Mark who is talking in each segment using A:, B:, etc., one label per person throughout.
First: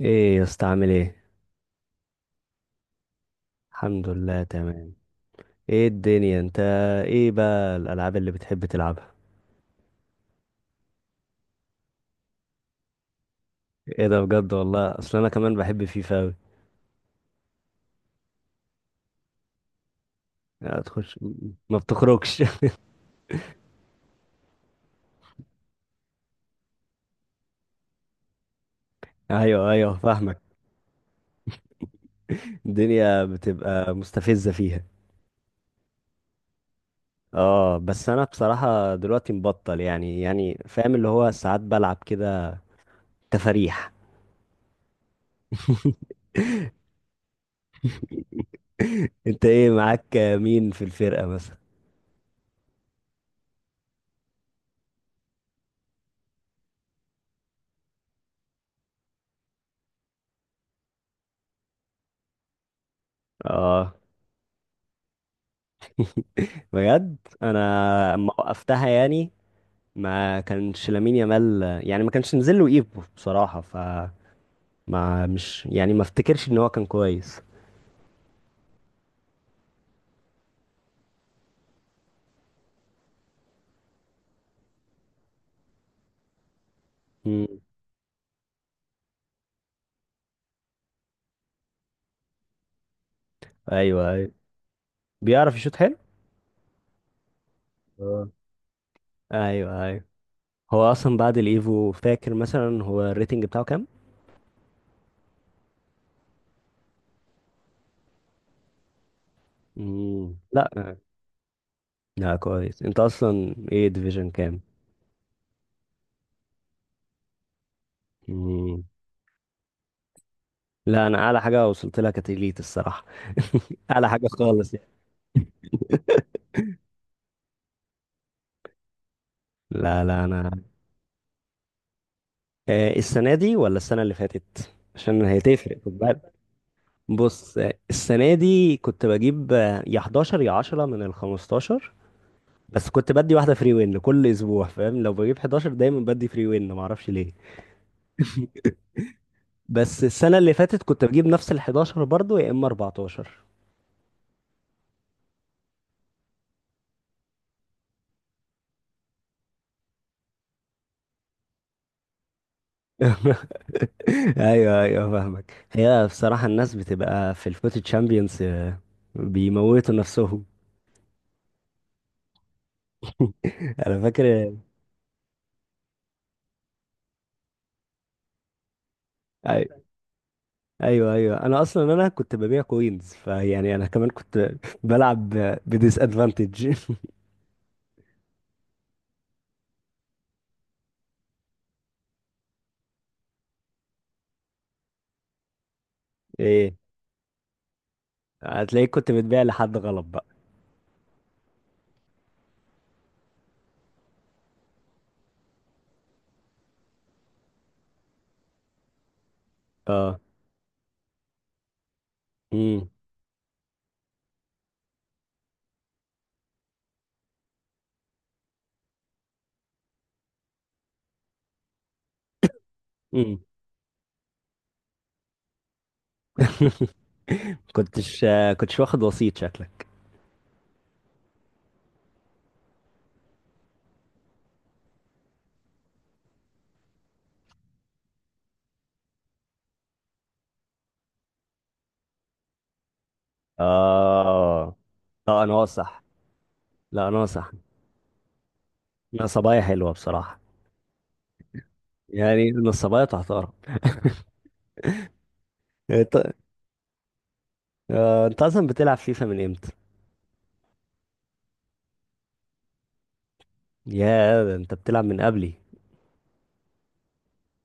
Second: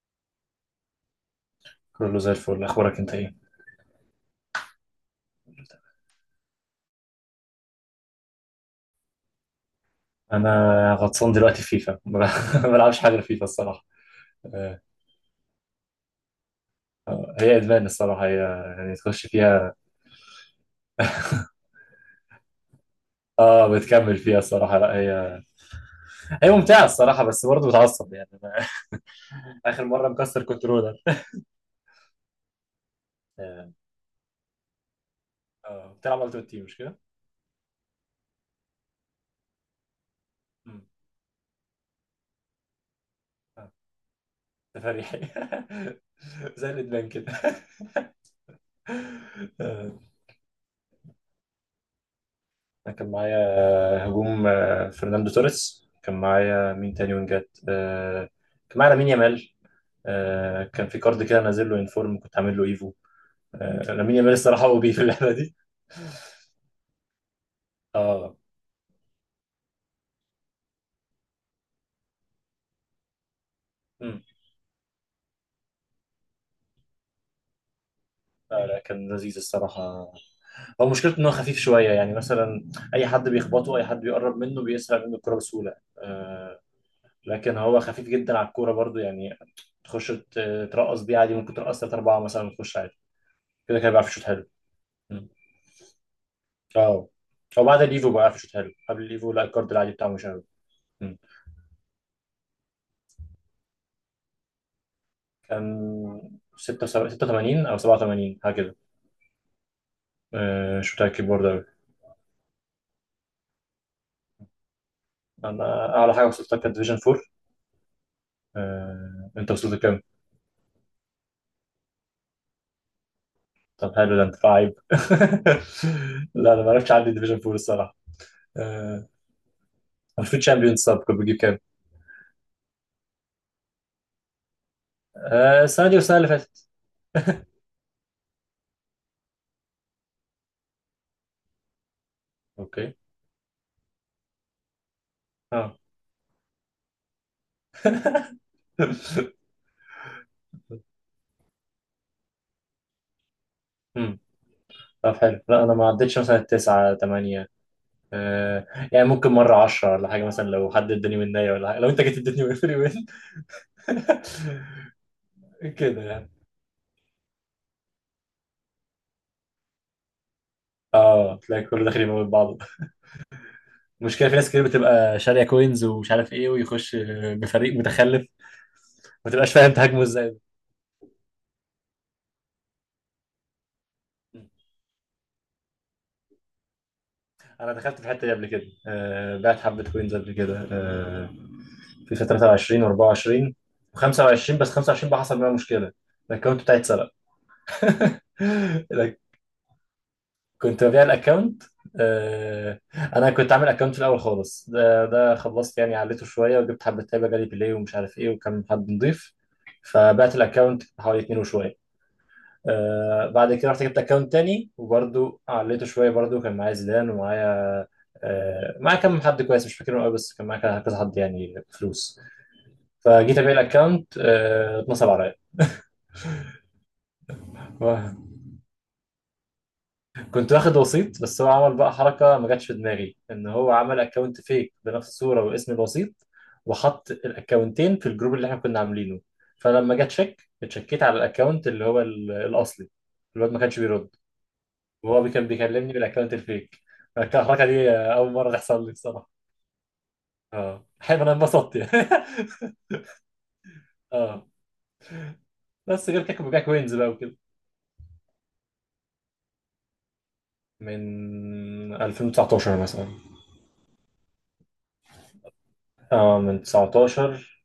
A: ايه يا اسطى، عامل ايه؟
B: كله زي الفل، اخبارك انت ايه؟
A: الحمد لله، تمام. ايه الدنيا انت؟ ايه بقى الالعاب اللي بتحب تلعبها؟
B: انا غطسان دلوقتي في فيفا. ما بلعبش حاجه في فيفا الصراحه.
A: ايه ده؟ بجد
B: آه،
A: والله، اصل انا كمان بحب فيفا اوي.
B: هي ادمان الصراحه هي، يعني تخش فيها.
A: لا تخش، ما بتخرجش.
B: اه، بتكمل فيها الصراحه لا. هي هي ممتعه الصراحه، بس برضه بتعصب يعني أنا.
A: ايوه
B: اخر
A: ايوه،
B: مره
A: فاهمك.
B: مكسر كنترولر.
A: الدنيا
B: اه.
A: بتبقى مستفزة فيها.
B: بتلعب التيمت تيم مش كده؟
A: اه، بس انا بصراحة دلوقتي مبطل. يعني
B: مم.
A: فاهم اللي هو، ساعات بلعب كده.
B: آه،
A: تفاريح.
B: تفريحي. زي الادمان كده.
A: انت ايه،
B: آه،
A: معاك مين في الفرقة مثلا؟
B: أنا كان معايا هجوم. فرناندو توريس. كان معايا مين تاني وينجات؟ كان معايا لامين يامال. كان في كارد كده نازل له انفورم، كنت عامل له ايفو.
A: اه،
B: لامين يامال الصراحه هو بيه في اللعبه دي.
A: بجد. انا اما
B: اه.
A: وقفتها يعني، ما كانش لامين يامال، يعني ما كانش نزل له ايفو بصراحة. ف
B: مم.
A: ما مش يعني ما افتكرش ان هو كان كويس.
B: لا لا، كان لذيذ الصراحه. هو مشكلته ان هو خفيف شويه، يعني مثلا اي حد بيخبطه، اي حد بيقرب منه بيسرق منه الكوره بسهوله.
A: مم.
B: لكن هو خفيف جدا على الكوره برضو، يعني تخش ترقص بيه عادي، ممكن ترقص ثلاث اربعه مثلا وتخش عادي. كده كده بيعرف
A: ايوه
B: يشوط
A: ايوه،
B: حلو. مم.
A: بيعرف يشوط حلو.
B: اه، هو بعد الايفو بقى
A: آه.
B: بيعرف يشوط حلو، قبل الايفو لا، الكارد
A: ايوه
B: العادي
A: ايوه.
B: بتاعه مش حلو.
A: هو اصلا بعد الايفو، فاكر مثلا هو الريتنج بتاعه كام؟
B: كان 86 أو 87 حاجة كده.
A: مم. لا،
B: مش متأكد برضه أوي.
A: لا كويس. انت اصلا ايه ديفيجن كام؟
B: أنا أعلى حاجة وصلتها كانت ديفيجن 4.
A: مم.
B: أنت وصلت لكام؟
A: لا، انا اعلى حاجة وصلت لها كانت elite الصراحة.
B: طب
A: اعلى
B: حلو، ده
A: حاجة
B: أنت
A: خالص
B: لعيب.
A: يعني.
B: لا أنا ما عرفتش، عندي ديفيجن 4 الصراحة. آه،
A: لا لا
B: المفروض
A: انا،
B: شامبيونز سب كنت بجيب كام؟
A: السنة دي ولا السنة اللي فاتت، عشان هي تفرق؟
B: السنة دي والسنة اللي فاتت.
A: بص، السنة دي كنت بجيب يا 11 يا 10 من ال 15. بس
B: أوكي.
A: كنت بدي واحدة فري وين كل أسبوع، فاهم؟ لو بجيب 11
B: أه.
A: دايما بدي فري وين، معرفش ليه. بس السنة اللي فاتت كنت بجيب نفس ال 11 برضه، يا إما 14.
B: مم. طب حلو. لا أنا ما عدتش مثلا تسعة تمانية. يعني ممكن مرة عشرة ولا حاجة مثلا، لو حد اداني مناية ولا حاجة، لو أنت جيت اديتني فري وين.
A: أيوه أيوه، فاهمك.
B: كده
A: هي
B: يعني.
A: بصراحة الناس بتبقى في الفوت تشامبيونز بيموتوا نفسهم.
B: اه، تلاقي كله داخل يموت بعضه.
A: أنا
B: المشكله في ناس
A: فاكر.
B: كتير بتبقى شاريه كوينز ومش عارف ايه ويخش بفريق متخلف، ما تبقاش
A: أي-
B: فاهم تهاجمه ازاي.
A: ايوه ايوه، انا اصلا كنت ببيع كوينز. فيعني انا كمان كنت بلعب بديس ادفانتج.
B: انا دخلت في الحته دي قبل كده، بعت حبه كوينز قبل كده، في فتره 23 و24 و25. بس 25 بقى حصل بقى مشكله، الاكونت
A: ايه؟
B: بتاعي اتسرق.
A: هتلاقيك كنت بتبيع لحد غلط بقى.
B: كنت ببيع الاكونت. آه، انا كنت عامل اكونت في الاول خالص، ده خلصت يعني عليته شويه وجبت حبه تابه جالي بلاي ومش عارف ايه، وكان حد نضيف،
A: اه.
B: فبعت الاكونت حوالي اتنين وشويه.
A: امم
B: بعد كده رحت جبت اكونت تاني وبرده عليته شويه برده، كان معايا زيدان ومعايا، معايا كم حد كويس مش فاكرهم قوي، بس كان معايا كذا حد يعني فلوس. فجيت
A: امم
B: ابيع الاكونت، اتنصب عليا.
A: كنتش آه، كنتش واخد وسيط شكلك؟
B: كنت واخد وسيط، بس هو عمل بقى حركة ما جاتش في دماغي، ان هو عمل اكونت فيك بنفس الصورة واسم الوسيط، وحط الاكونتين في الجروب اللي احنا كنا عاملينه. فلما جه تشيك اتشكيت على الاكونت اللي هو الاصلي، الواد ما كانش بيرد،
A: اه،
B: وهو
A: لا
B: كان
A: انا
B: بيكلمني
A: صح،
B: بالاكونت الفيك.
A: لا انا
B: كان
A: صح.
B: الحركة دي اول مرة تحصل لي بصراحة.
A: نصبايا حلوه بصراحه،
B: اه حلو، انا انبسطت يعني.
A: يعني نصبايا تحترم.
B: اه، بس
A: انت
B: غير كده كنت ببيع كوينز بقى وكده.
A: انت اصلا بتلعب فيفا من امتى؟
B: من 2019 مثلا.
A: يا ده انت بتلعب من قبلي.
B: اه، من 19،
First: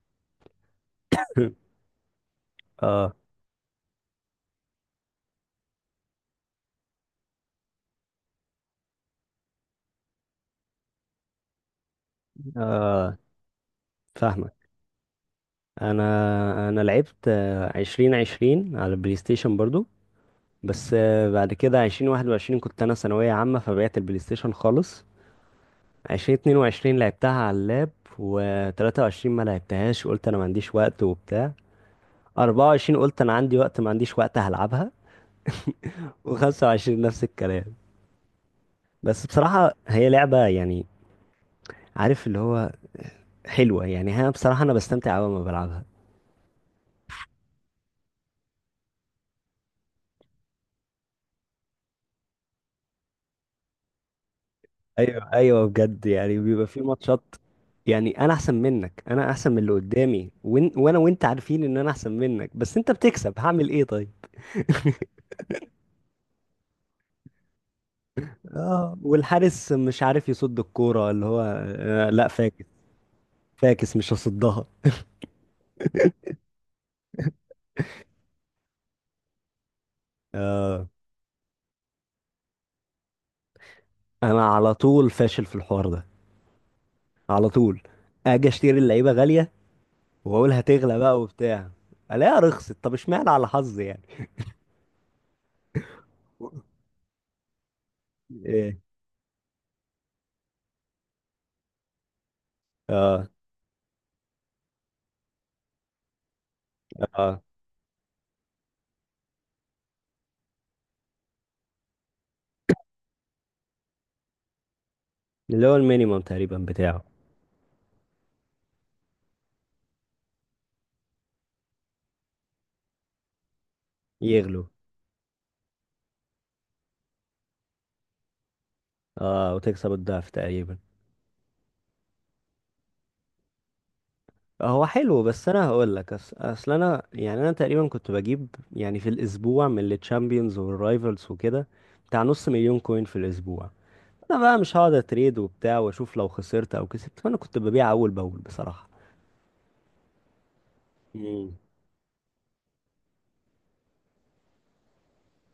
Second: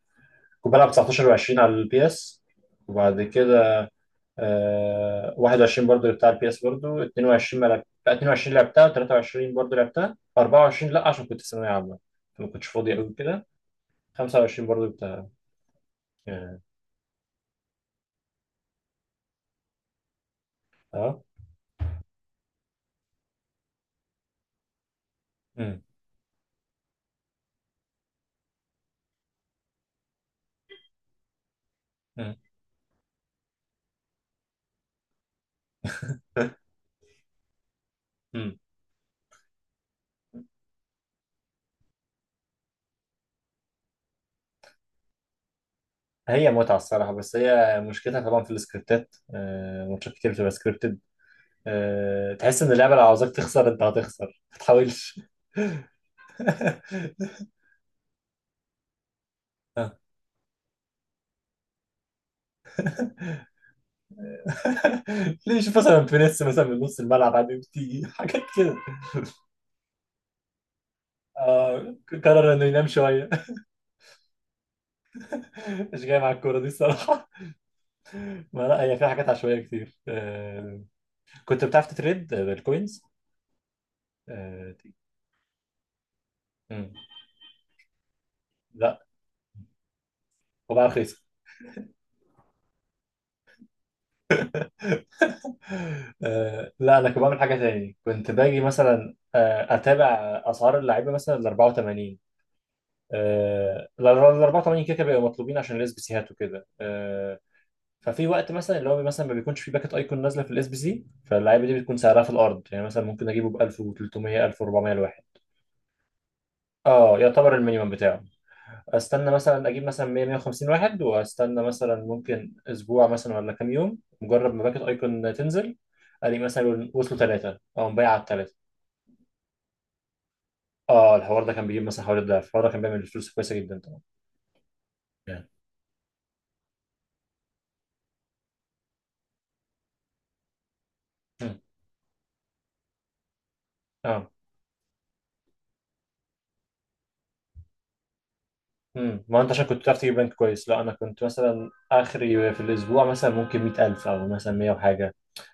B: كنت بلعب 19 و20 على البي اس،
A: اه
B: وبعد كده 21 برضو بتاع البي اس برضو، 22 ما لعب... لا، 22 لعبتها، و23 برضو لعبتها، 24 لا عشان كنت في ثانوية عامة، فما كنتش فاضي قوي
A: اه،
B: كده.
A: فاهمك.
B: 25 برضو بتاع. اه.
A: انا انا لعبت 2020 على البلاي ستيشن برضو. بس،
B: آه.
A: بعد كده 2021 كنت انا ثانوية عامة، فبعت البلاي ستيشن خالص.
B: مم.
A: 2022 لعبتها على اللاب، وتلاتة وعشرين ما لعبتهاش، قلت أنا ما عنديش وقت وبتاع.
B: مم.
A: 24 قلت أنا عندي وقت، ما عنديش وقت هلعبها. وخمسة وعشرين نفس الكلام.
B: مم.
A: بس بصراحة هي لعبة يعني، عارف اللي هو، حلوة يعني. هي بصراحة أنا بستمتع أوي لما بلعبها.
B: هي متعة الصراحة، بس هي مشكلتها طبعا في السكريبتات، ماتشات كتير بتبقى سكريبتد. تحس إن اللعبة لو عاوزاك تخسر أنت هتخسر، ما تحاولش.
A: أيوة أيوة، بجد، يعني بيبقى في ماتشات. يعني أنا أحسن منك، أنا أحسن من اللي
B: آه.
A: قدامي، وإن وأنا وأنت عارفين إن أنا أحسن منك، بس أنت بتكسب، هعمل إيه طيب؟
B: ليه؟ شوف مثلا فينيس مثلا من نص الملعب عادي بتيجي حاجات كده.
A: اه، والحارس مش عارف يصد الكورة، اللي هو
B: آه
A: آه، لا
B: قرر
A: فاكس
B: انه ينام شويه.
A: فاكس مش هصدها.
B: مش جاي مع الكوره دي الصراحه. ما لا، هي فيها حاجات عشوائيه كتير. آه.
A: آه.
B: كنت بتعرف تتريد بالكوينز؟
A: انا على
B: آه
A: طول فاشل في الحوار ده.
B: مم.
A: على طول اجي اشتري
B: لا.
A: اللعيبه غاليه، واقول
B: وبقى
A: هتغلى بقى
B: رخيصه.
A: وبتاع، الاقيها رخصت. طب اشمعنى على حظي يعني؟
B: لا، انا كنت بعمل حاجه تاني، كنت باجي
A: ايه؟
B: مثلا اتابع اسعار اللعيبه مثلا ال 84.
A: اه
B: ال 84 كده كده بيبقوا مطلوبين عشان الاسبيسيهات وكده. آه.
A: اه،
B: ففي وقت مثلا اللي هو مثلا ما بيكونش في باكت ايكون نازله في الاس بي سي، فاللعيبه دي بتكون سعرها في الارض، يعني مثلا ممكن اجيبه ب 1300 1400 الواحد.
A: اللي هو المينيمم تقريبا بتاعه.
B: اه، يعتبر المينيمم بتاعه. استنى مثلا اجيب مثلا 100 150 واحد، واستنى مثلا ممكن اسبوع مثلا ولا كام يوم، مجرد ما
A: يغلو،
B: باكت ايكون تنزل، الاقي مثلا وصلوا ثلاثه، او مبيع على الثلاثه.
A: اه، وتكسب الضعف تقريبا.
B: اه، الحوار ده كان بيجيب مثلا حوالي الضعف، الحوار ده كان بيعمل فلوس كويسه جدا طبعا.
A: هو حلو،
B: يعني.
A: بس انا هقول لك، اصل انا يعني انا تقريبا كنت بجيب يعني في الاسبوع من التشامبيونز والرايفلز
B: مم.
A: وكده بتاع نص مليون كوين في الاسبوع.
B: اه.
A: انا بقى مش هقعد اتريد وبتاع واشوف لو خسرت او كسبت، فانا كنت ببيع اول باول بصراحه.
B: امم. ما انت عشان كنت بتعرف تجيب رانك كويس. لا، انا كنت
A: مم.
B: مثلا اخري في الاسبوع مثلا ممكن 100000 او مثلا 100 وحاجه،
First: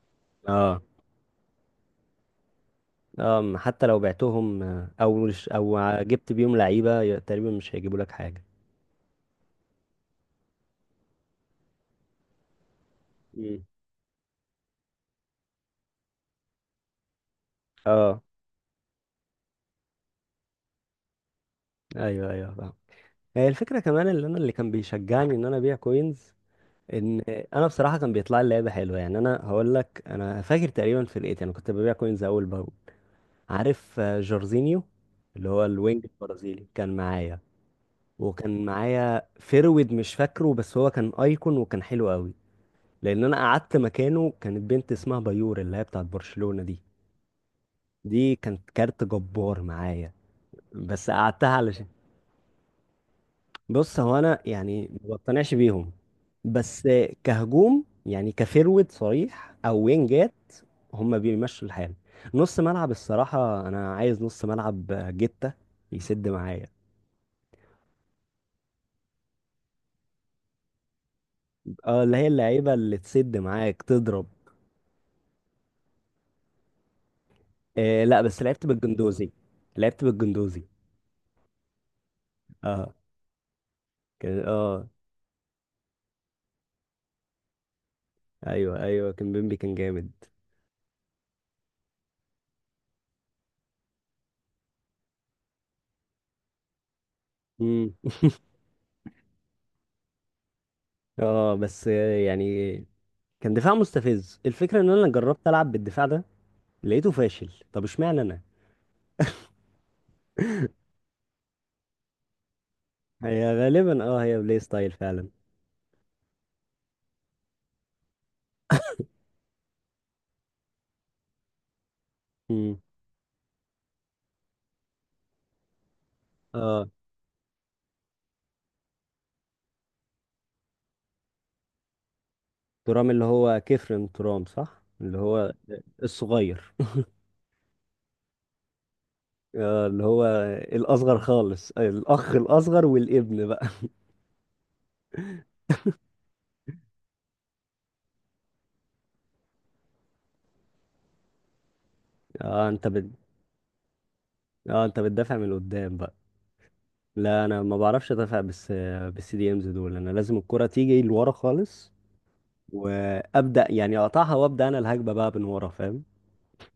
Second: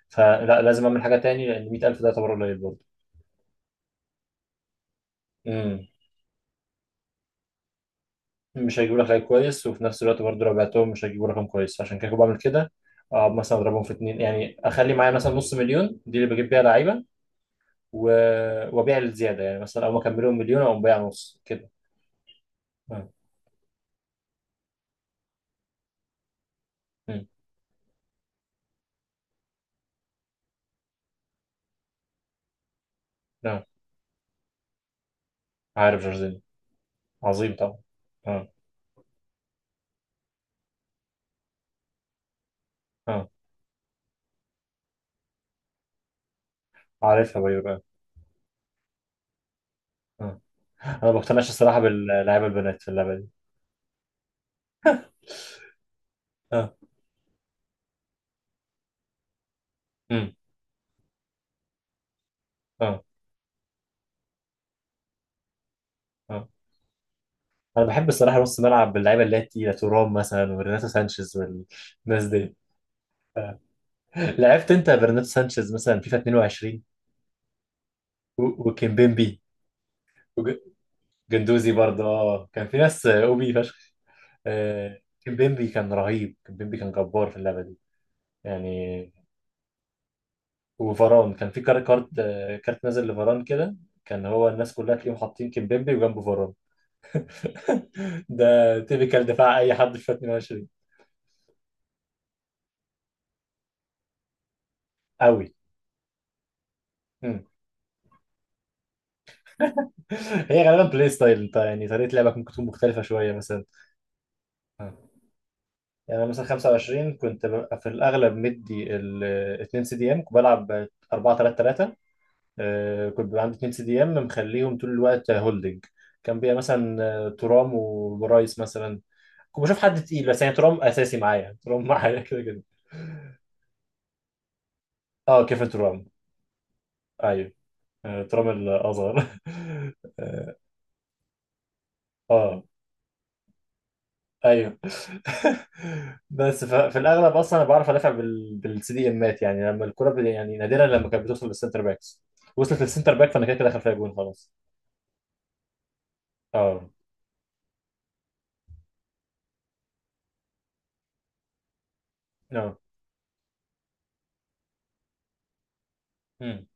B: فلا
A: اه
B: لازم اعمل حاجه تاني، لان 100000 ده يعتبر قليل برضه.
A: اه، حتى لو بعتهم، او مش- او
B: امم،
A: جبت بيهم لعيبه تقريبا مش هيجيبوا لك حاجه.
B: مش هيجيبوا لك رانك كويس، وفي نفس الوقت برضه لو بعتهم مش هيجيبوا رقم كويس، عشان كده كنت بعمل كده. اه، مثلا
A: مم.
B: اضربهم في اتنين، يعني اخلي معايا مثلا نص مليون دي اللي بجيب بيها لعيبه. و...
A: اه،
B: وابيع الزياده، يعني مثلا اول ما اكملهم مليون اقوم بايع نص كده.
A: ايوه ايوه، فاهم.
B: امم.
A: هي الفكره كمان اللي انا، اللي كان بيشجعني ان انا ابيع كوينز، ان
B: امم.
A: انا بصراحه كان بيطلع لي لعيبه حلوه. يعني انا هقول لك، انا فاكر تقريبا في الايت انا كنت ببيع كوينز اول باول.
B: آه.
A: عارف جورزينيو؟ اللي هو
B: عارف
A: الوينج
B: جورجينيو؟
A: البرازيلي كان معايا.
B: عظيم طبعا. اه
A: وكان معايا فيرويد، مش فاكره بس هو كان ايكون وكان حلو قوي. لان
B: اه،
A: انا قعدت مكانه كانت بنت اسمها بايور، اللي هي بتاعت برشلونة دي.
B: عارفها بايو.
A: دي كانت كارت جبار معايا.
B: اه، انا
A: بس
B: ما
A: قعدتها
B: بقتنعش الصراحه
A: علشان.
B: باللعيبه البنات في اللعبه دي.
A: بص هو انا يعني ما بقتنعش بيهم،
B: اه.
A: بس كهجوم يعني، كفيرويد صريح او وينجات،
B: امم.
A: هم بيمشوا الحال. نص ملعب
B: اه
A: الصراحة، انا عايز نص ملعب جتة، يسد
B: اه،
A: معايا.
B: انا بحب الصراحه نص ملعب باللعيبه اللي هي التقيله، تورام مثلا وبرناتو سانشيز
A: اه، اللي
B: والناس
A: هي
B: دي.
A: اللعيبة اللي تسد
B: آه.
A: معاك تضرب.
B: لعبت انت برناتو سانشيز مثلا فيفا 22؟
A: إيه؟ لا بس لعبت بالجندوزي.
B: وكيمبيمبي
A: لعبت بالجندوزي
B: وجندوزي برضه، اه كان في
A: اه،
B: ناس اوبي فشخ.
A: كان اه،
B: آه. كيمبيمبي كان رهيب، كيمبيمبي كان جبار في اللعبه دي
A: ايوه
B: يعني.
A: ايوه، كان بيمبي كان جامد.
B: وفاران كان في كارت، كارت نازل لفاران كده. كان هو الناس كلها تلاقيهم حاطين كيمبيمبي وجنبه فاران.
A: امم،
B: ده تيبيكال دفاع اي حد في 22.
A: اه، بس، يعني كان دفاع مستفز. الفكره ان انا
B: قوي.
A: جربت العب بالدفاع ده، لقيته
B: مم.
A: فاشل. طب اشمعنى انا؟
B: هي غالبا بلاي ستايل انت، يعني طريقه لعبك ممكن تكون مختلفه شويه
A: هي
B: مثلا.
A: غالبا هي بلاي ستايل
B: آه.
A: فعلا.
B: يعني انا مثلا 25 كنت ببقى في الاغلب مدي ال 2 سي دي ام، كنت بلعب 4 3 3.
A: امم
B: كنت بيبقى عندي 2 سي دي ام مخليهم طول الوقت هولدنج، كان بيبقى
A: اه،
B: مثلا ترام وبرايس مثلا. كنت بشوف حد تقيل، بس يعني ترام اساسي معايا، ترام معايا كده كده.
A: ترام اللي هو كيفرن ترام صح؟ اللي
B: اه
A: هو
B: كيفن ترام.
A: الصغير.
B: ايوه. ترام الاصغر.
A: آه، اللي هو الاصغر خالص، الاخ
B: اه
A: الاصغر والابن بقى.
B: ايوه. بس في الاغلب اصلا انا بعرف ادافع بالسي دي امات، يعني لما الكره يعني نادرا لما كانت بتوصل للسنتر باكس،
A: اه،
B: وصلت للسنتر باك، فانا كده كده دخل فيها جون خلاص.
A: اه، انت بتدافع من قدام بقى.
B: اه.
A: لا انا ما بعرفش ادافع، بس بالسي دي امز دول انا لازم الكرة تيجي لورا خالص
B: اه.
A: وابدا يعني اقطعها، وابدا انا الهجمه بقى من ورا، فاهم؟
B: امم.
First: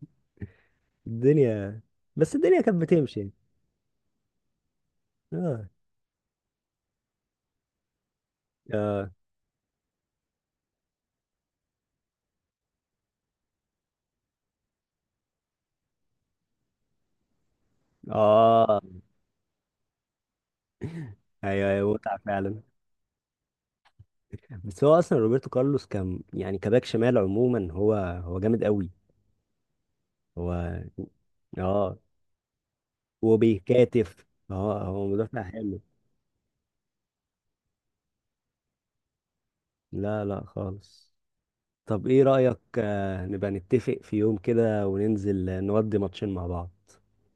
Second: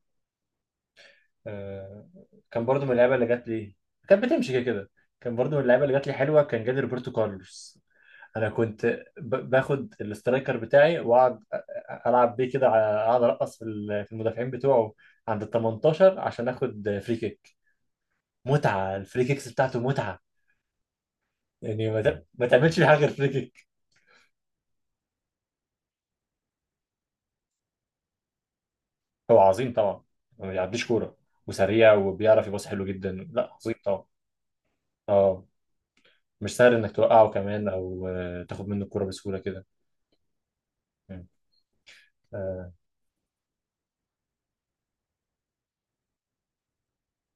A: الدنيا،
B: آه،
A: بس الدنيا
B: كان
A: كانت
B: برضو من اللعيبه
A: بتمشي
B: اللي
A: يعني.
B: جات لي، كانت بتمشي كده كده. كان برضو من
A: اه
B: اللعيبه اللي جات لي حلوه، كان جالي روبرتو كارلوس. انا كنت
A: اه
B: باخد الاسترايكر بتاعي واقعد العب بيه كده اقعد ارقص في في المدافعين بتوعه عند ال 18 عشان اخد فري كيك.
A: اه،
B: متعه الفري كيكس بتاعته متعه.
A: ايوه
B: يعني
A: ايوه، متعه
B: ما
A: فعلا.
B: تعملش فيه حاجه غير فري كيك.
A: بس هو اصلا روبرتو كارلوس كان يعني كباك شمال عموما، هو جامد قوي.
B: هو عظيم طبعا، ما
A: هو
B: بيعديش كوره، وسريع
A: اه،
B: وبيعرف يباص حلو جدا. لا عظيم طبعا.
A: وبيكاتف، اه هو مدافع
B: اه،
A: حلو.
B: مش سهل انك توقعه كمان، او تاخد منه الكوره بسهوله كده.
A: لا لا خالص.
B: مم.
A: طب ايه رأيك،
B: آه.
A: نبقى نتفق في يوم كده وننزل نودي ماتشين مع بعض؟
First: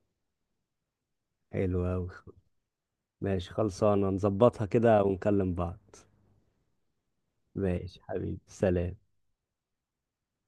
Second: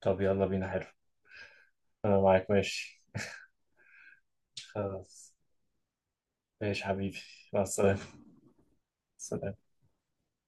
B: طب يلا بينا، حلو.
A: حلو أوي.
B: انا معاك ماشي.
A: ماشي، خلصانة. نظبطها كده
B: خلاص
A: ونكلم بعض.
B: ماشي حبيبي. مع
A: ماشي
B: السلامه.
A: حبيبي، سلام.
B: سلام.